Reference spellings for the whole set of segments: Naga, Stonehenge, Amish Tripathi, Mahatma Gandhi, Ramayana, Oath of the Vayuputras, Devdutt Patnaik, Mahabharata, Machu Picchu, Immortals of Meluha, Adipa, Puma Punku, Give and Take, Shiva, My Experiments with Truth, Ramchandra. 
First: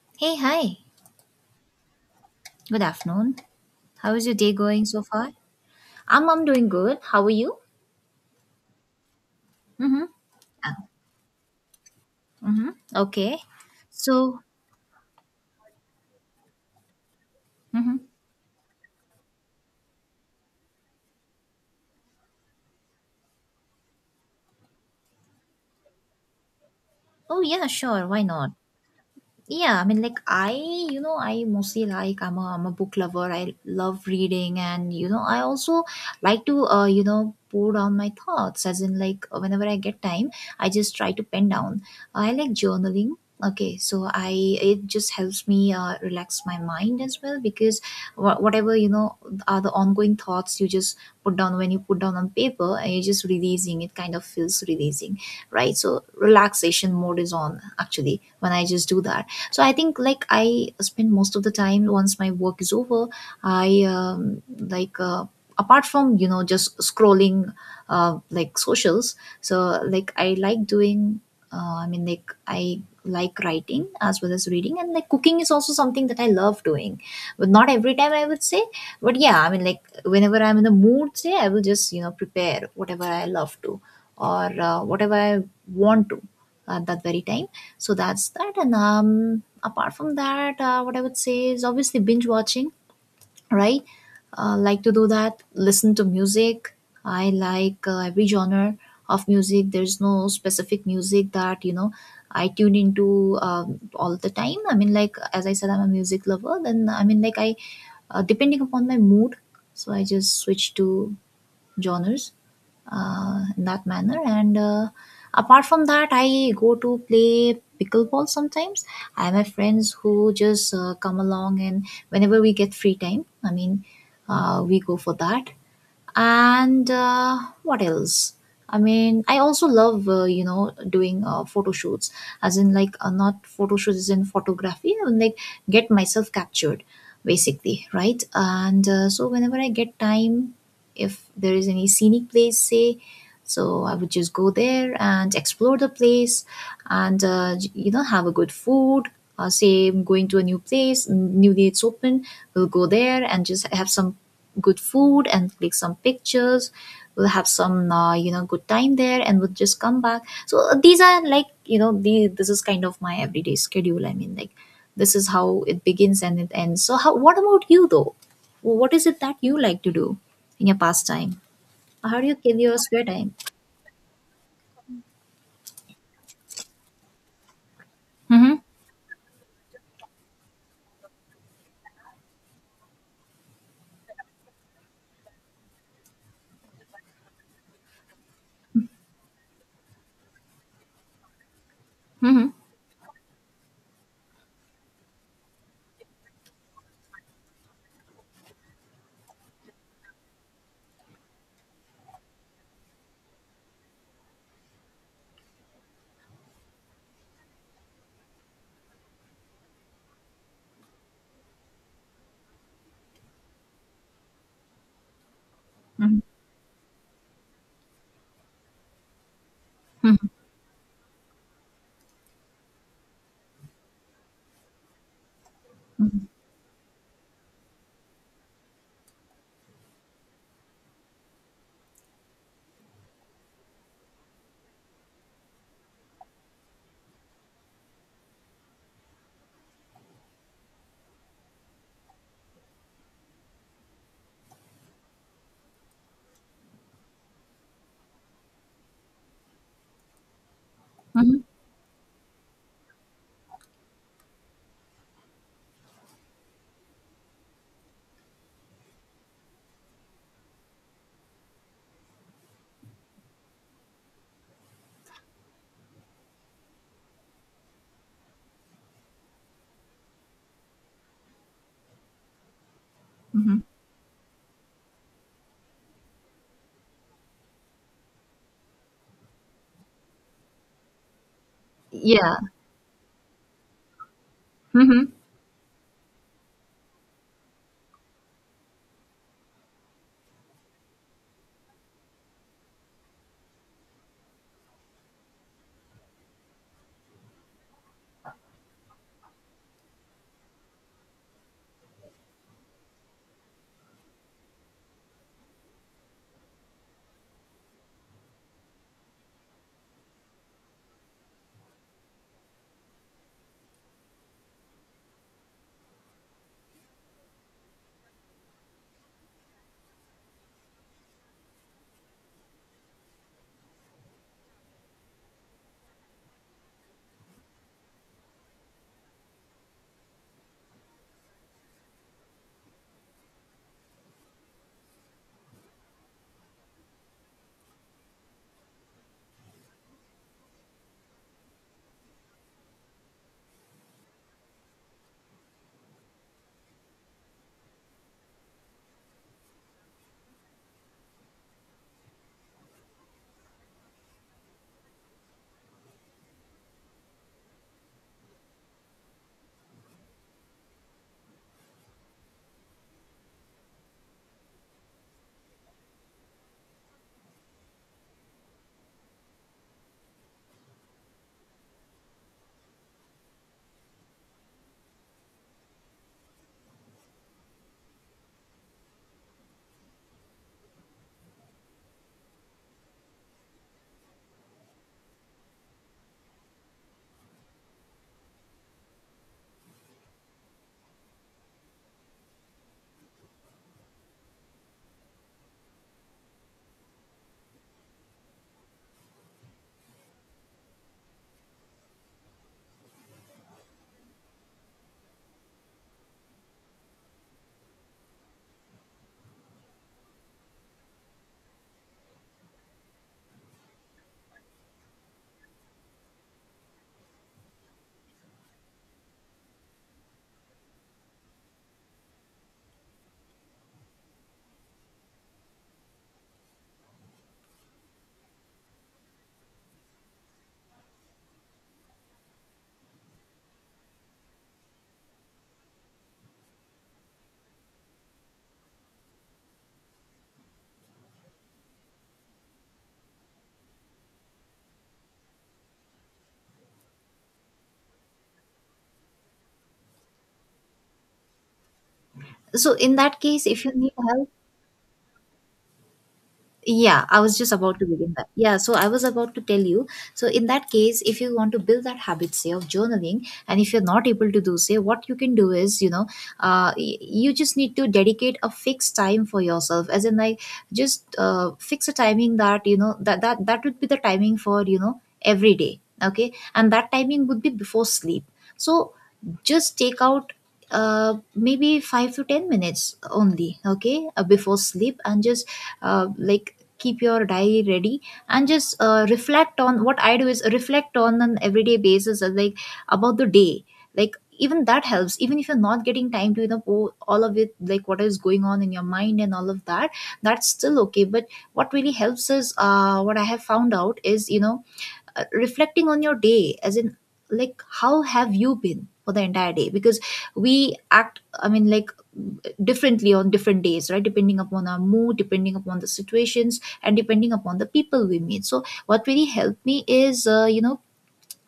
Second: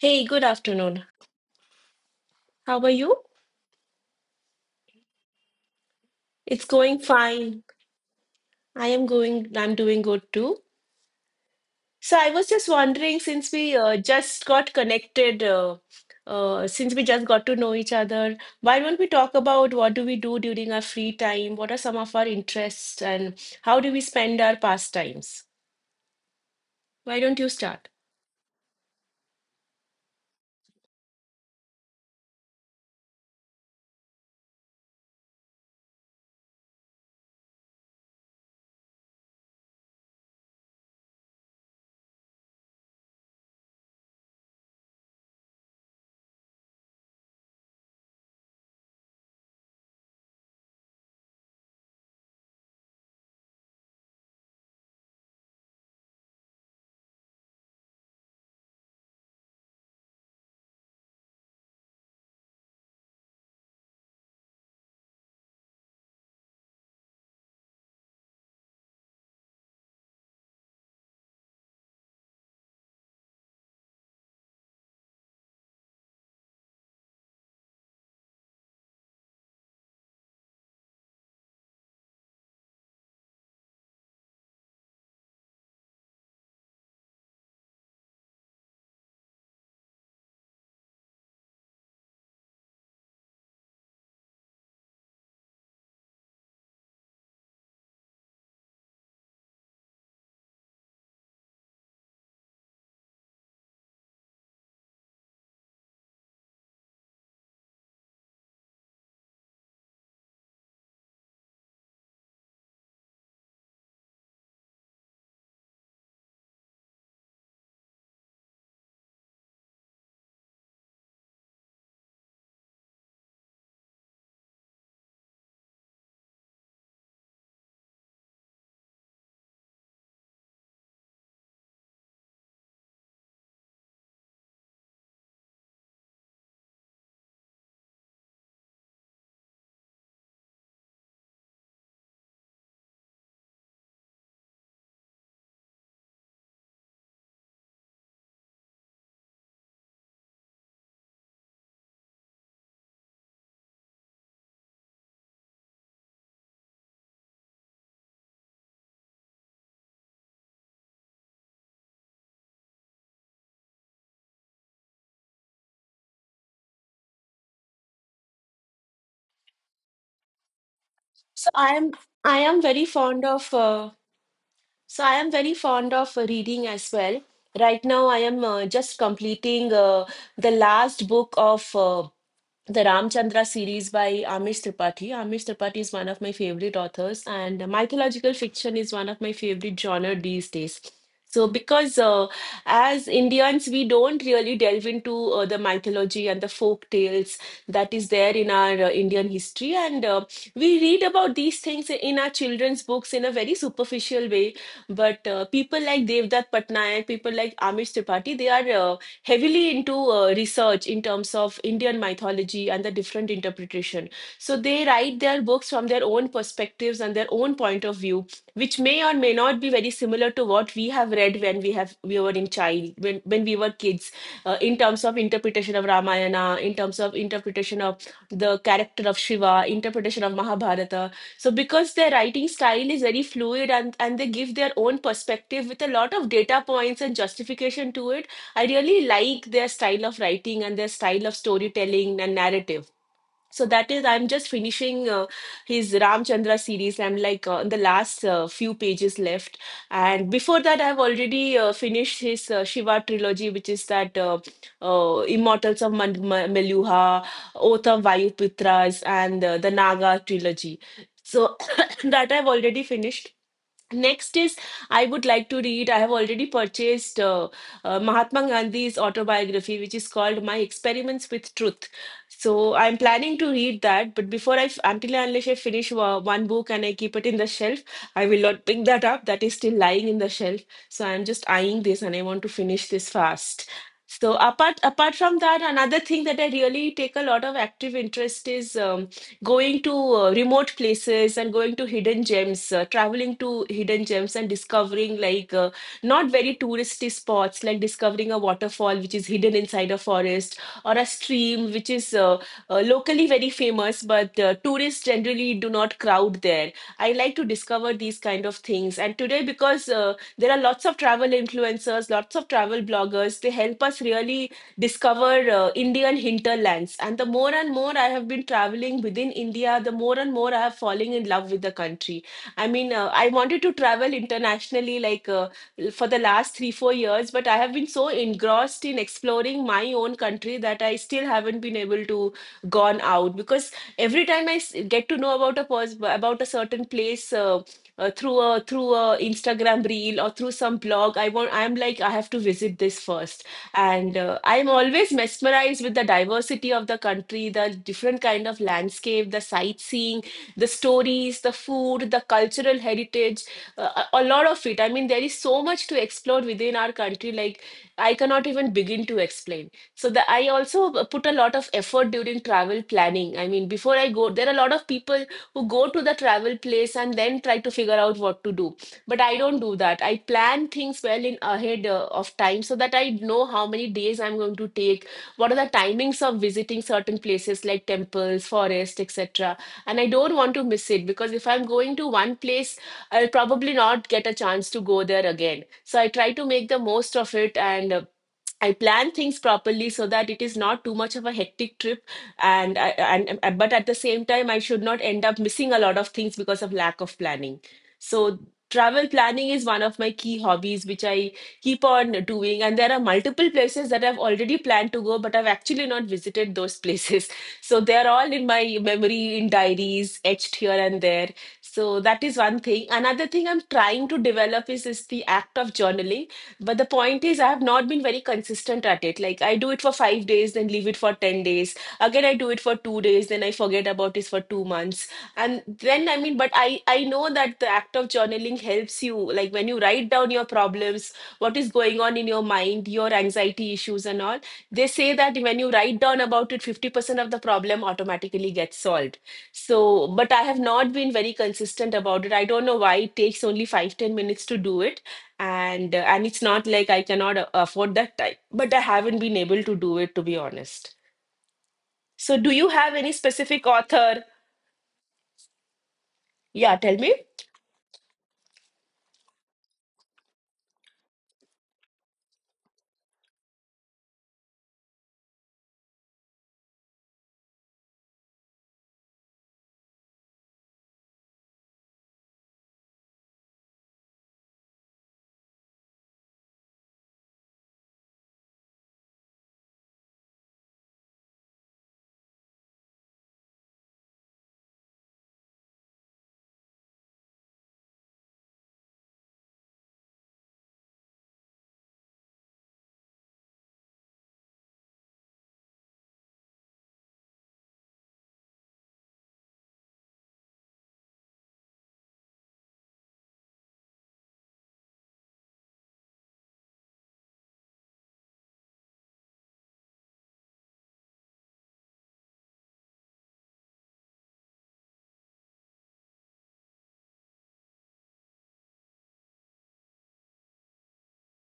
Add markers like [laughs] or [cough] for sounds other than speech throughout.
Hey, Hey, good hi. afternoon. How Good are you? afternoon. How is your day going so far? I'm It's doing going good. How are you? fine. I'm doing Mm-hmm. good too. So I was just Mm-hmm. wondering, Okay. since we So, just got connected, since we just got to know each mm-hmm. other, why don't we talk about what do we do during our free time? What are some of our interests and how do we spend our pastimes? Why don't Oh you yeah, start? sure. Why not? Yeah, I mean, I mostly like I'm a book lover. I love reading, and you know, I also like to, you know, pour down my thoughts. As in, like whenever I get time, I just try to pen down. I like journaling. Okay, so I it just helps me relax my mind as well because whatever you know are the ongoing thoughts, you just put down. When you put down on paper and you're just releasing it kind of feels releasing, right? So relaxation mode is on actually when I just do that. So I think like I spend most of the time once my work is over. I like apart from you know just scrolling like socials. So like I like doing, I like writing as well as reading, and like cooking is also something that I love doing, but not every time, I would say. But yeah, I mean, like whenever I'm in the mood, say, I will just you know prepare whatever I love to, or whatever I want to at that very time. So that's that. And apart from that, what I would say is obviously binge watching, right? Like to do that, listen to music. I like every genre of music. There's no specific music that, you know, I tune into all the time. I mean, like, as I said, I'm a music lover. Then, I mean, like, I, depending upon my mood, so I just switch to genres in that manner. And apart from that, I go to play pickleball sometimes. I have my friends who just come along, and whenever we get free time, I mean, we go for that. And what else? I mean, I also love you know doing photo shoots. As in like not photo shoots as in photography. I like get myself captured basically, right? And so whenever I get time, if there is any scenic place, say, so I would just go there and explore the place, and you know have a good food. Say I'm going to a new place, newly it's open, we'll go there and just have some good food and click some pictures. We'll have some you know good time there, and we'll just come back. So these are like you know this is kind of my everyday schedule. I mean, like this is how it begins and it ends. So how, what about you though? What is it that you like to do in your pastime? So I am How do you I kill am your very spare fond time? of So I am very fond of reading as well. Right now, I am Mm-hmm. Just completing the last book of the Ramchandra series by Amish Tripathi. Amish Tripathi is one of my favorite authors, and mythological fiction is one of my favorite genre these days. So, because Mm-hmm. as Indians, we don't really delve into the mythology and the folk tales that is there in our Indian history, and we read about these things in our children's books in a very superficial way. But people like Devdutt Patnaik, people like Amish Tripathi, they are heavily into research in terms of Indian mythology and the different interpretation. So they write their books from their Mm-hmm. own perspectives and their own point of view, which may or may not be very similar to what we have read when we have we were in child when we were kids, in terms of interpretation of Ramayana, in terms of interpretation of the character of Shiva, interpretation of Mahabharata. So because their writing style is very fluid and they give their own perspective with a lot of data points and justification to it, I really like their style of writing and their style of storytelling and narrative. So that is, I'm just finishing his Ramchandra series. I'm like on the last few pages left, and before that, I've Mm-hmm. already finished his Shiva trilogy, which is that Immortals of Maluha, Oath of Vayuputras, and the Naga trilogy. So [coughs] [clears throat] that I've already finished. Next is, I would like to read. I have already purchased Mahatma Gandhi's autobiography, which is called My Experiments with Truth. So I'm planning to Mm-hmm. read that, but until and unless I finish one book and I keep it in the shelf, I will not pick that up. That is still lying in the shelf. So I'm just eyeing this and I Yeah. want to finish this fast. So apart Mm-hmm. apart from that, another thing that I really take a lot of active interest is. Going to remote places and going to hidden gems, traveling to hidden gems and discovering like not very touristy spots, like discovering a waterfall which is hidden inside a forest or a stream which is locally very famous, but tourists generally do not crowd there. I like to discover these kind of things. And today, because there are lots of travel influencers, lots of travel bloggers, they help us really discover Indian hinterlands. And the more and more I have been traveling within India, the more and more I have fallen in love with the country. I mean, I wanted to travel internationally like for the last three, 4 years, but I have been so engrossed in exploring my own country that I still haven't been able to gone out because every time get to know about about a certain place. Through a Instagram reel or through some blog, I'm like I have to visit this first, and I'm always mesmerized with the diversity of the country, the different kind of landscape, the sightseeing, the stories, the food, the cultural heritage, a lot of it. I mean, there is so much to explore within our country, like I cannot even begin to explain. So I also put a lot of effort during travel planning. I mean, before I go, there are a lot of people who go to the travel place and then try to figure out what to do, but I don't do that. I plan things well in ahead of time, so that I know how many days I'm going to take, what are the timings of visiting certain places like temples, forest, etc. And I don't want to miss it, because if I'm going to one place, I'll probably not get a chance to go there again, so I try to make the most of it. And I plan things properly so that it is not too much of a hectic trip, and I, and- but at the same time, I should not end up missing a lot of things because of lack of planning. So travel planning is one of my key hobbies, which I keep on doing. And there are multiple places that I've already planned to go, but I've actually not visited those places. [laughs] So they're all in my memory, in diaries, etched here and there. So that is one thing. Another thing I'm trying to develop is the act of journaling, but the point is, I have not been very consistent at it. Like, I do it for 5 days, then leave it for 10 days. Again, I do it for 2 days, then I forget about it for 2 months. And then, I mean, I know that the act of journaling helps you. Like, when you write down your problems, what is going on in your mind, your anxiety issues, and all, they say that when you write down about it, 50% of the problem automatically gets solved. So, but I have not been very consistent about it. I don't know why, it takes only 5 10 minutes to do it, and it's not like I cannot afford that time, but I haven't been able to do it to be honest. So, do you So have in any that case, if specific you need author? help. Yeah, tell Yeah, me. I was just about to begin that. Yeah, so I was about to tell you. So, in that case, if you want to build that habit, say, of journaling, and if you're not able to do, say, what you can do is, you know, you just need to dedicate a fixed time for yourself, as in, like, just fix a timing that, you know, that would be the timing for, you know, every day. Okay. And that timing would be before sleep. So, just take out maybe 5 to 10 minutes only, okay, before sleep. And just like keep your diary ready, and just reflect. On what I do is reflect on an everyday basis, like about the day. Like even that helps, even if you're not getting time to you know pour all of it, like what is going on in your mind and all of that, that's still okay. But what really helps is, what I have found out is you know reflecting on your day. As in like how have you been for the entire day, because we act, I mean like differently on different days, right, depending upon our mood, depending upon the situations, and depending upon the people we meet. So what really helped me is, you know,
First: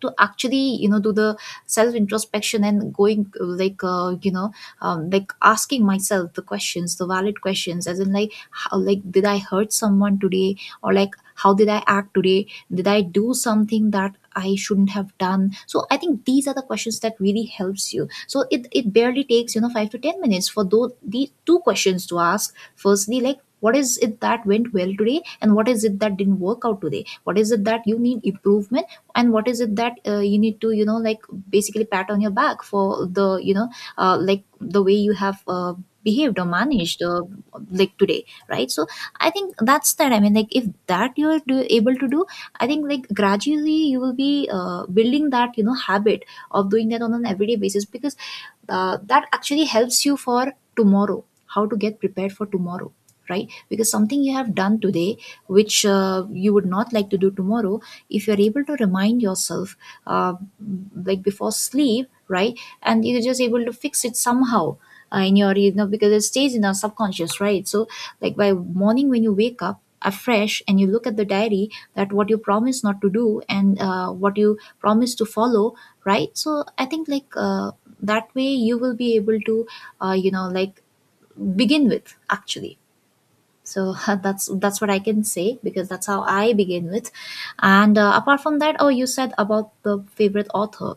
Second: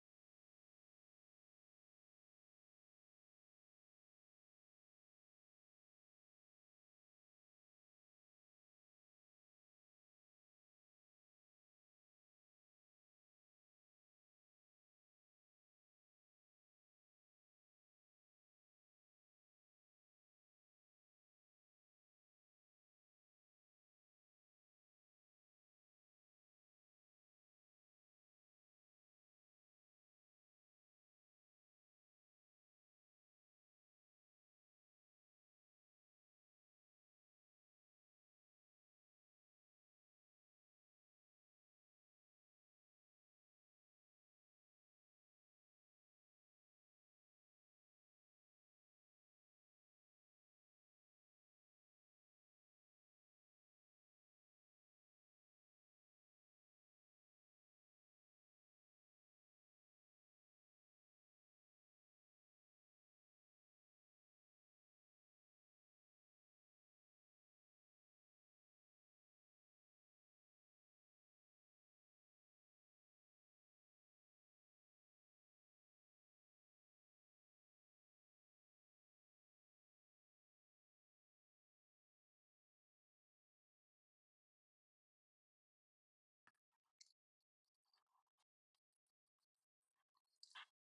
to actually you know do the self introspection and going, you know, like asking myself the questions, the valid questions, as in like how, like did I hurt someone today? Or like how did I act today? Did I do something that I shouldn't have done? So I think these are the questions that really helps you. So it barely takes you know 5 to 10 minutes for those, these two questions to ask. Firstly, like what is it that went well today, and what is it that didn't work out today, what is it that you need improvement, and what is it that you need to you know like basically pat on your back for the you know like the way you have behaved or managed like today, right? So I think that's that. I mean like if that you're able to do, I think like gradually you will be building that you know habit of doing that on an everyday basis, because that actually helps you for tomorrow, how to get prepared for tomorrow. Right, because something you have done today which you would not like to do tomorrow, if you're able to remind yourself uh, like before sleep, right, and you're just able to fix it somehow in your you know, because it stays in our subconscious, right? So like by morning when you wake up afresh and you look at the diary, that what you promise not to do and what you promise to follow, right? So I think like that way you will be able to you know like begin with, actually. So [laughs] that's what I can say, because that's how I begin with. And apart from that, oh you said about the favorite author.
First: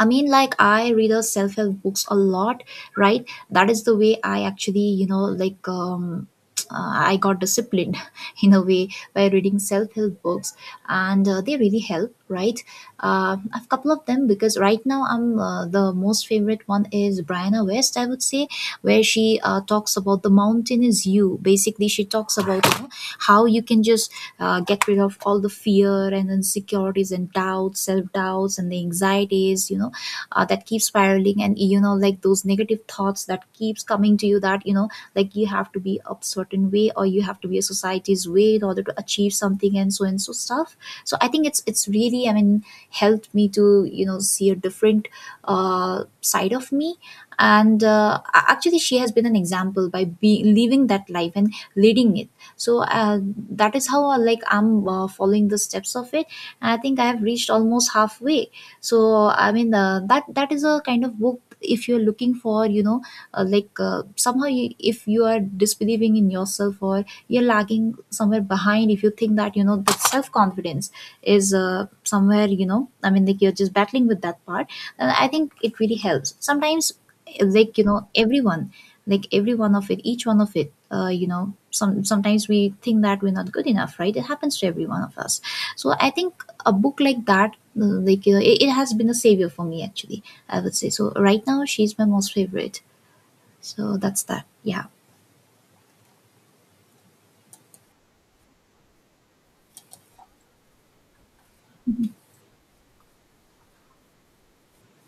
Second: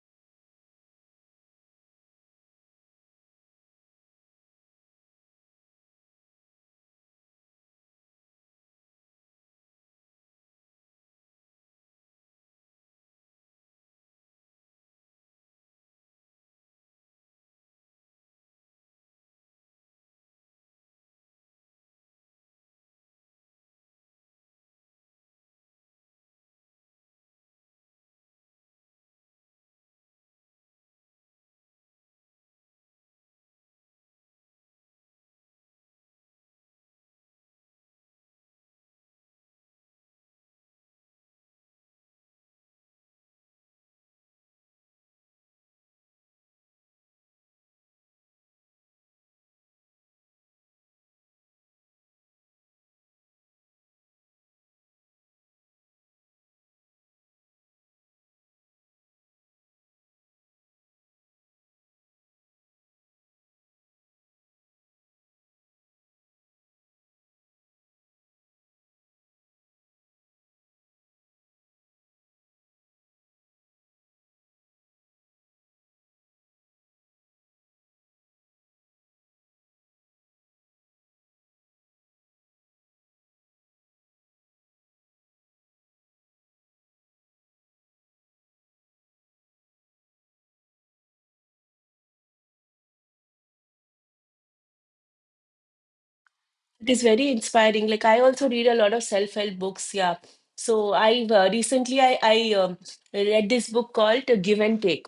I mean, like I read the self-help books a lot, right? That is the way I actually, you know, like I got disciplined [laughs] in a way by reading self-help books, and they really help, right? I've couple of them, because right now I'm the most favorite one is Brianna West, I would say, where she talks about the mountain is you. Basically, she talks about you know how you can just get rid of all the fear and insecurities and doubts, self doubts, and the anxieties, you know, that keeps spiraling, and you know like those negative thoughts that keeps coming to you, that you know like you have to be a certain way or you have to be a society's way in order to achieve something and so stuff. So I think it's really, I mean, helped me to you know see a different side of me. And actually she has been an example by living that life and leading it. So that is how like I'm following the steps of it, and I think I have reached almost halfway. So I mean that is a kind of book if you're looking for, you know, somehow you, if you are disbelieving in yourself or you're lagging somewhere behind, if you think that you know the self confidence is somewhere you know, I mean like you're just battling with that part, then I think it really helps. Sometimes, like you know everyone, like every one of it, each one of it, you know some sometimes we think that we're not good enough, right? It happens to every one of us. So I think a book like that, it has been a savior for me, actually, I would say. So right now she's my most favorite. So that's that, yeah. It is very inspiring. Like I also read a lot of self-help books. Yeah. So I recently I read this book called Give and Take,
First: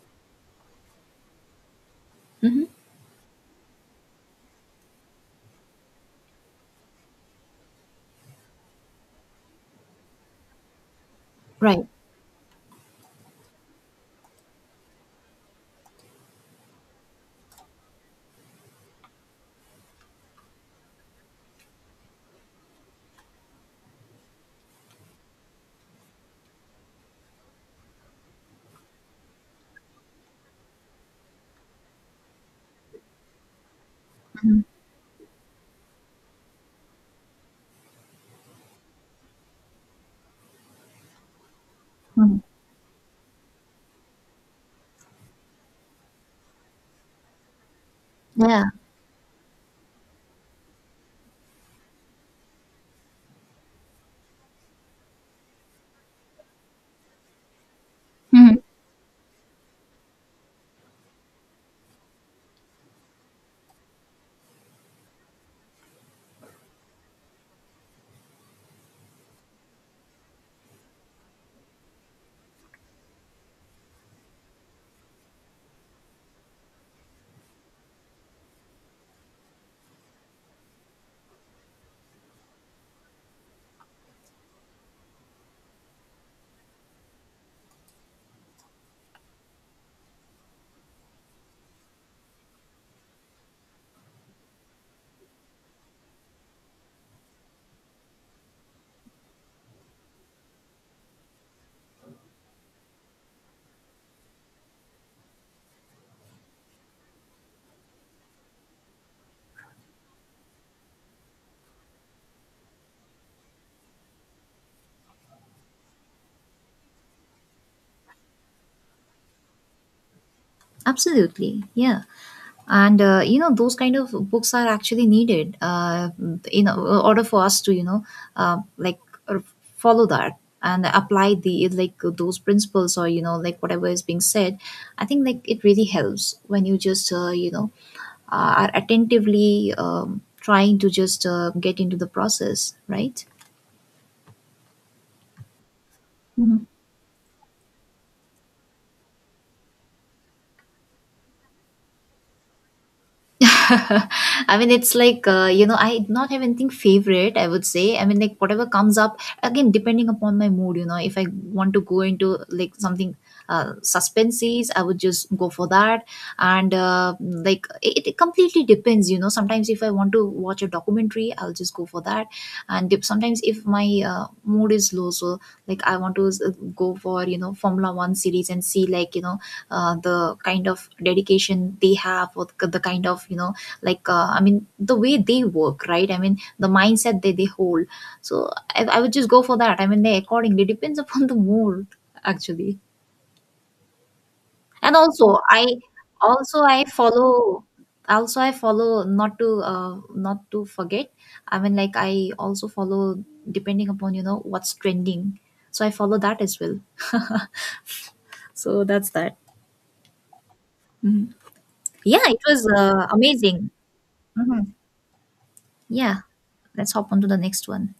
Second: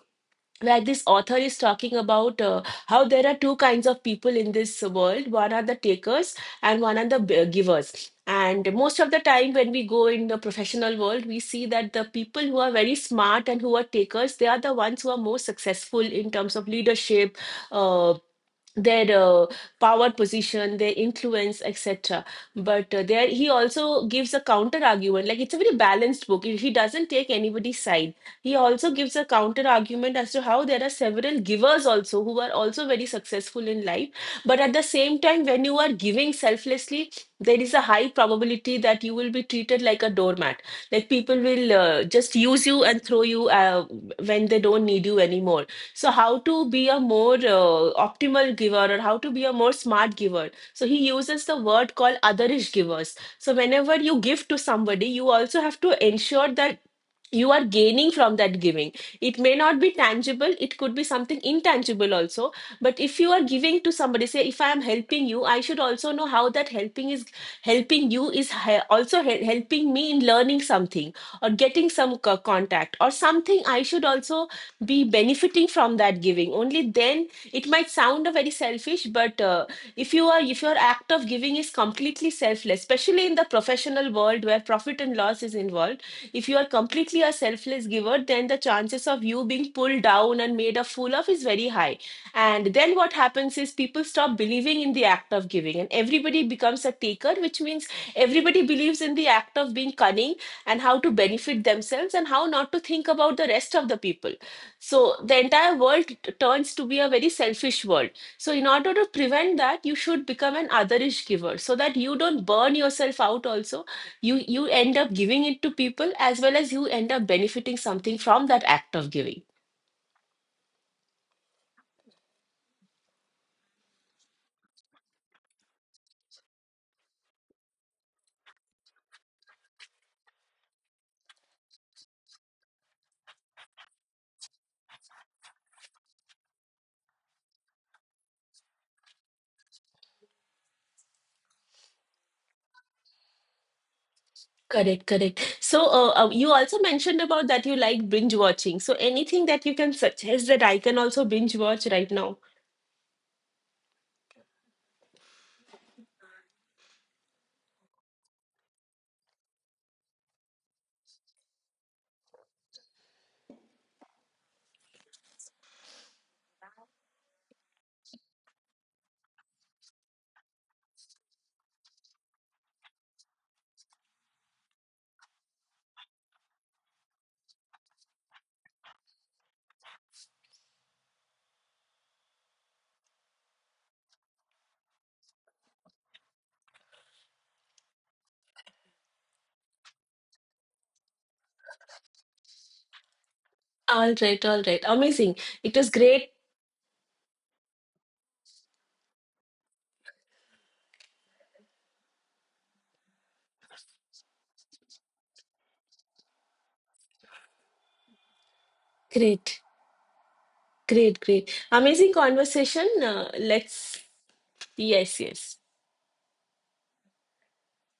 where this author is talking about Hmm. how there are two kinds of people in this world. One are the takers and one are the givers, and most of the time when we go in the professional world, we see Right. that the people who are very smart and who are takers, they are the ones who are more successful in terms of leadership, uh, their power position, their influence, etc. But there he also gives a counter argument. Like, it's a very balanced book. He doesn't take anybody's side. He also gives a counter argument as to how there are several givers also who are also very successful in life, but Mhm. at the same time, when you are giving selflessly, there is a high probability that you will be treated like a doormat. Like, people will just Mhm. use you and throw you when they don't need you anymore. So how to be a more optimal Yeah. giver or how to be a more smart giver. So he uses the word called otherish givers. So whenever you give to somebody, you also have to ensure that you are gaining from Mhm. that giving. It may not be tangible, it could be something intangible also, but if you are giving to somebody, say if I am helping you, I should also know how that helping you is also helping me in learning something, or getting some contact or something. I should also be benefiting from that giving. Only then, it might sound a very selfish, but if you are, if your act of giving is completely selfless, especially in the professional world where profit and loss is involved, if you are completely a selfless giver, then the chances of you being pulled down and made a fool of is very high. And then what happens is people stop believing in the act of giving, and everybody becomes a taker, which means everybody believes in the act of being cunning and how to benefit themselves and how not to think about the rest of the people. So the entire world turns to be a very selfish world. So, in order to prevent that, you should become an otherish giver, so that you don't burn yourself out also. You end up giving it to people, as well as you end up benefiting something from that act of giving. Absolutely, yeah. And you know those kind of books are actually needed, in order for us to you know uh, like uh, follow that and apply the like those principles, or you know like whatever is being said. I think like it really helps when you just you know are attentively trying to just get into the process, right? Correct, correct. So you Mhm. also mentioned about that you like binge watching, so anything that you can suggest that I can also binge watch right now? [laughs] I mean, it's like, you know, I not have anything favorite, I would say. I mean, like, whatever comes up, again, depending upon my mood, you know, if I want to go into like something suspenses, I would just go for that. And like, it completely depends, you know. Sometimes if I want to watch a documentary, I'll just go for that. And if, sometimes if my mood is low, so like I want to go for you know formula 1 series and see like you know the kind of dedication they have, or the kind of you know like I mean the way they work, right? I mean the mindset they hold. So I would just go for that. I mean they accordingly, depends upon the mood, actually. All right, all right, and amazing. also i It was great. also i follow also I follow not to not to forget. I mean like I also follow depending upon you know what's trending, so I follow that as well. [laughs] So that's that. Great, great, great, amazing Yeah, it was conversation. Amazing. let's. Mhm. Yes, yes. Yeah, let's hop on to the next one.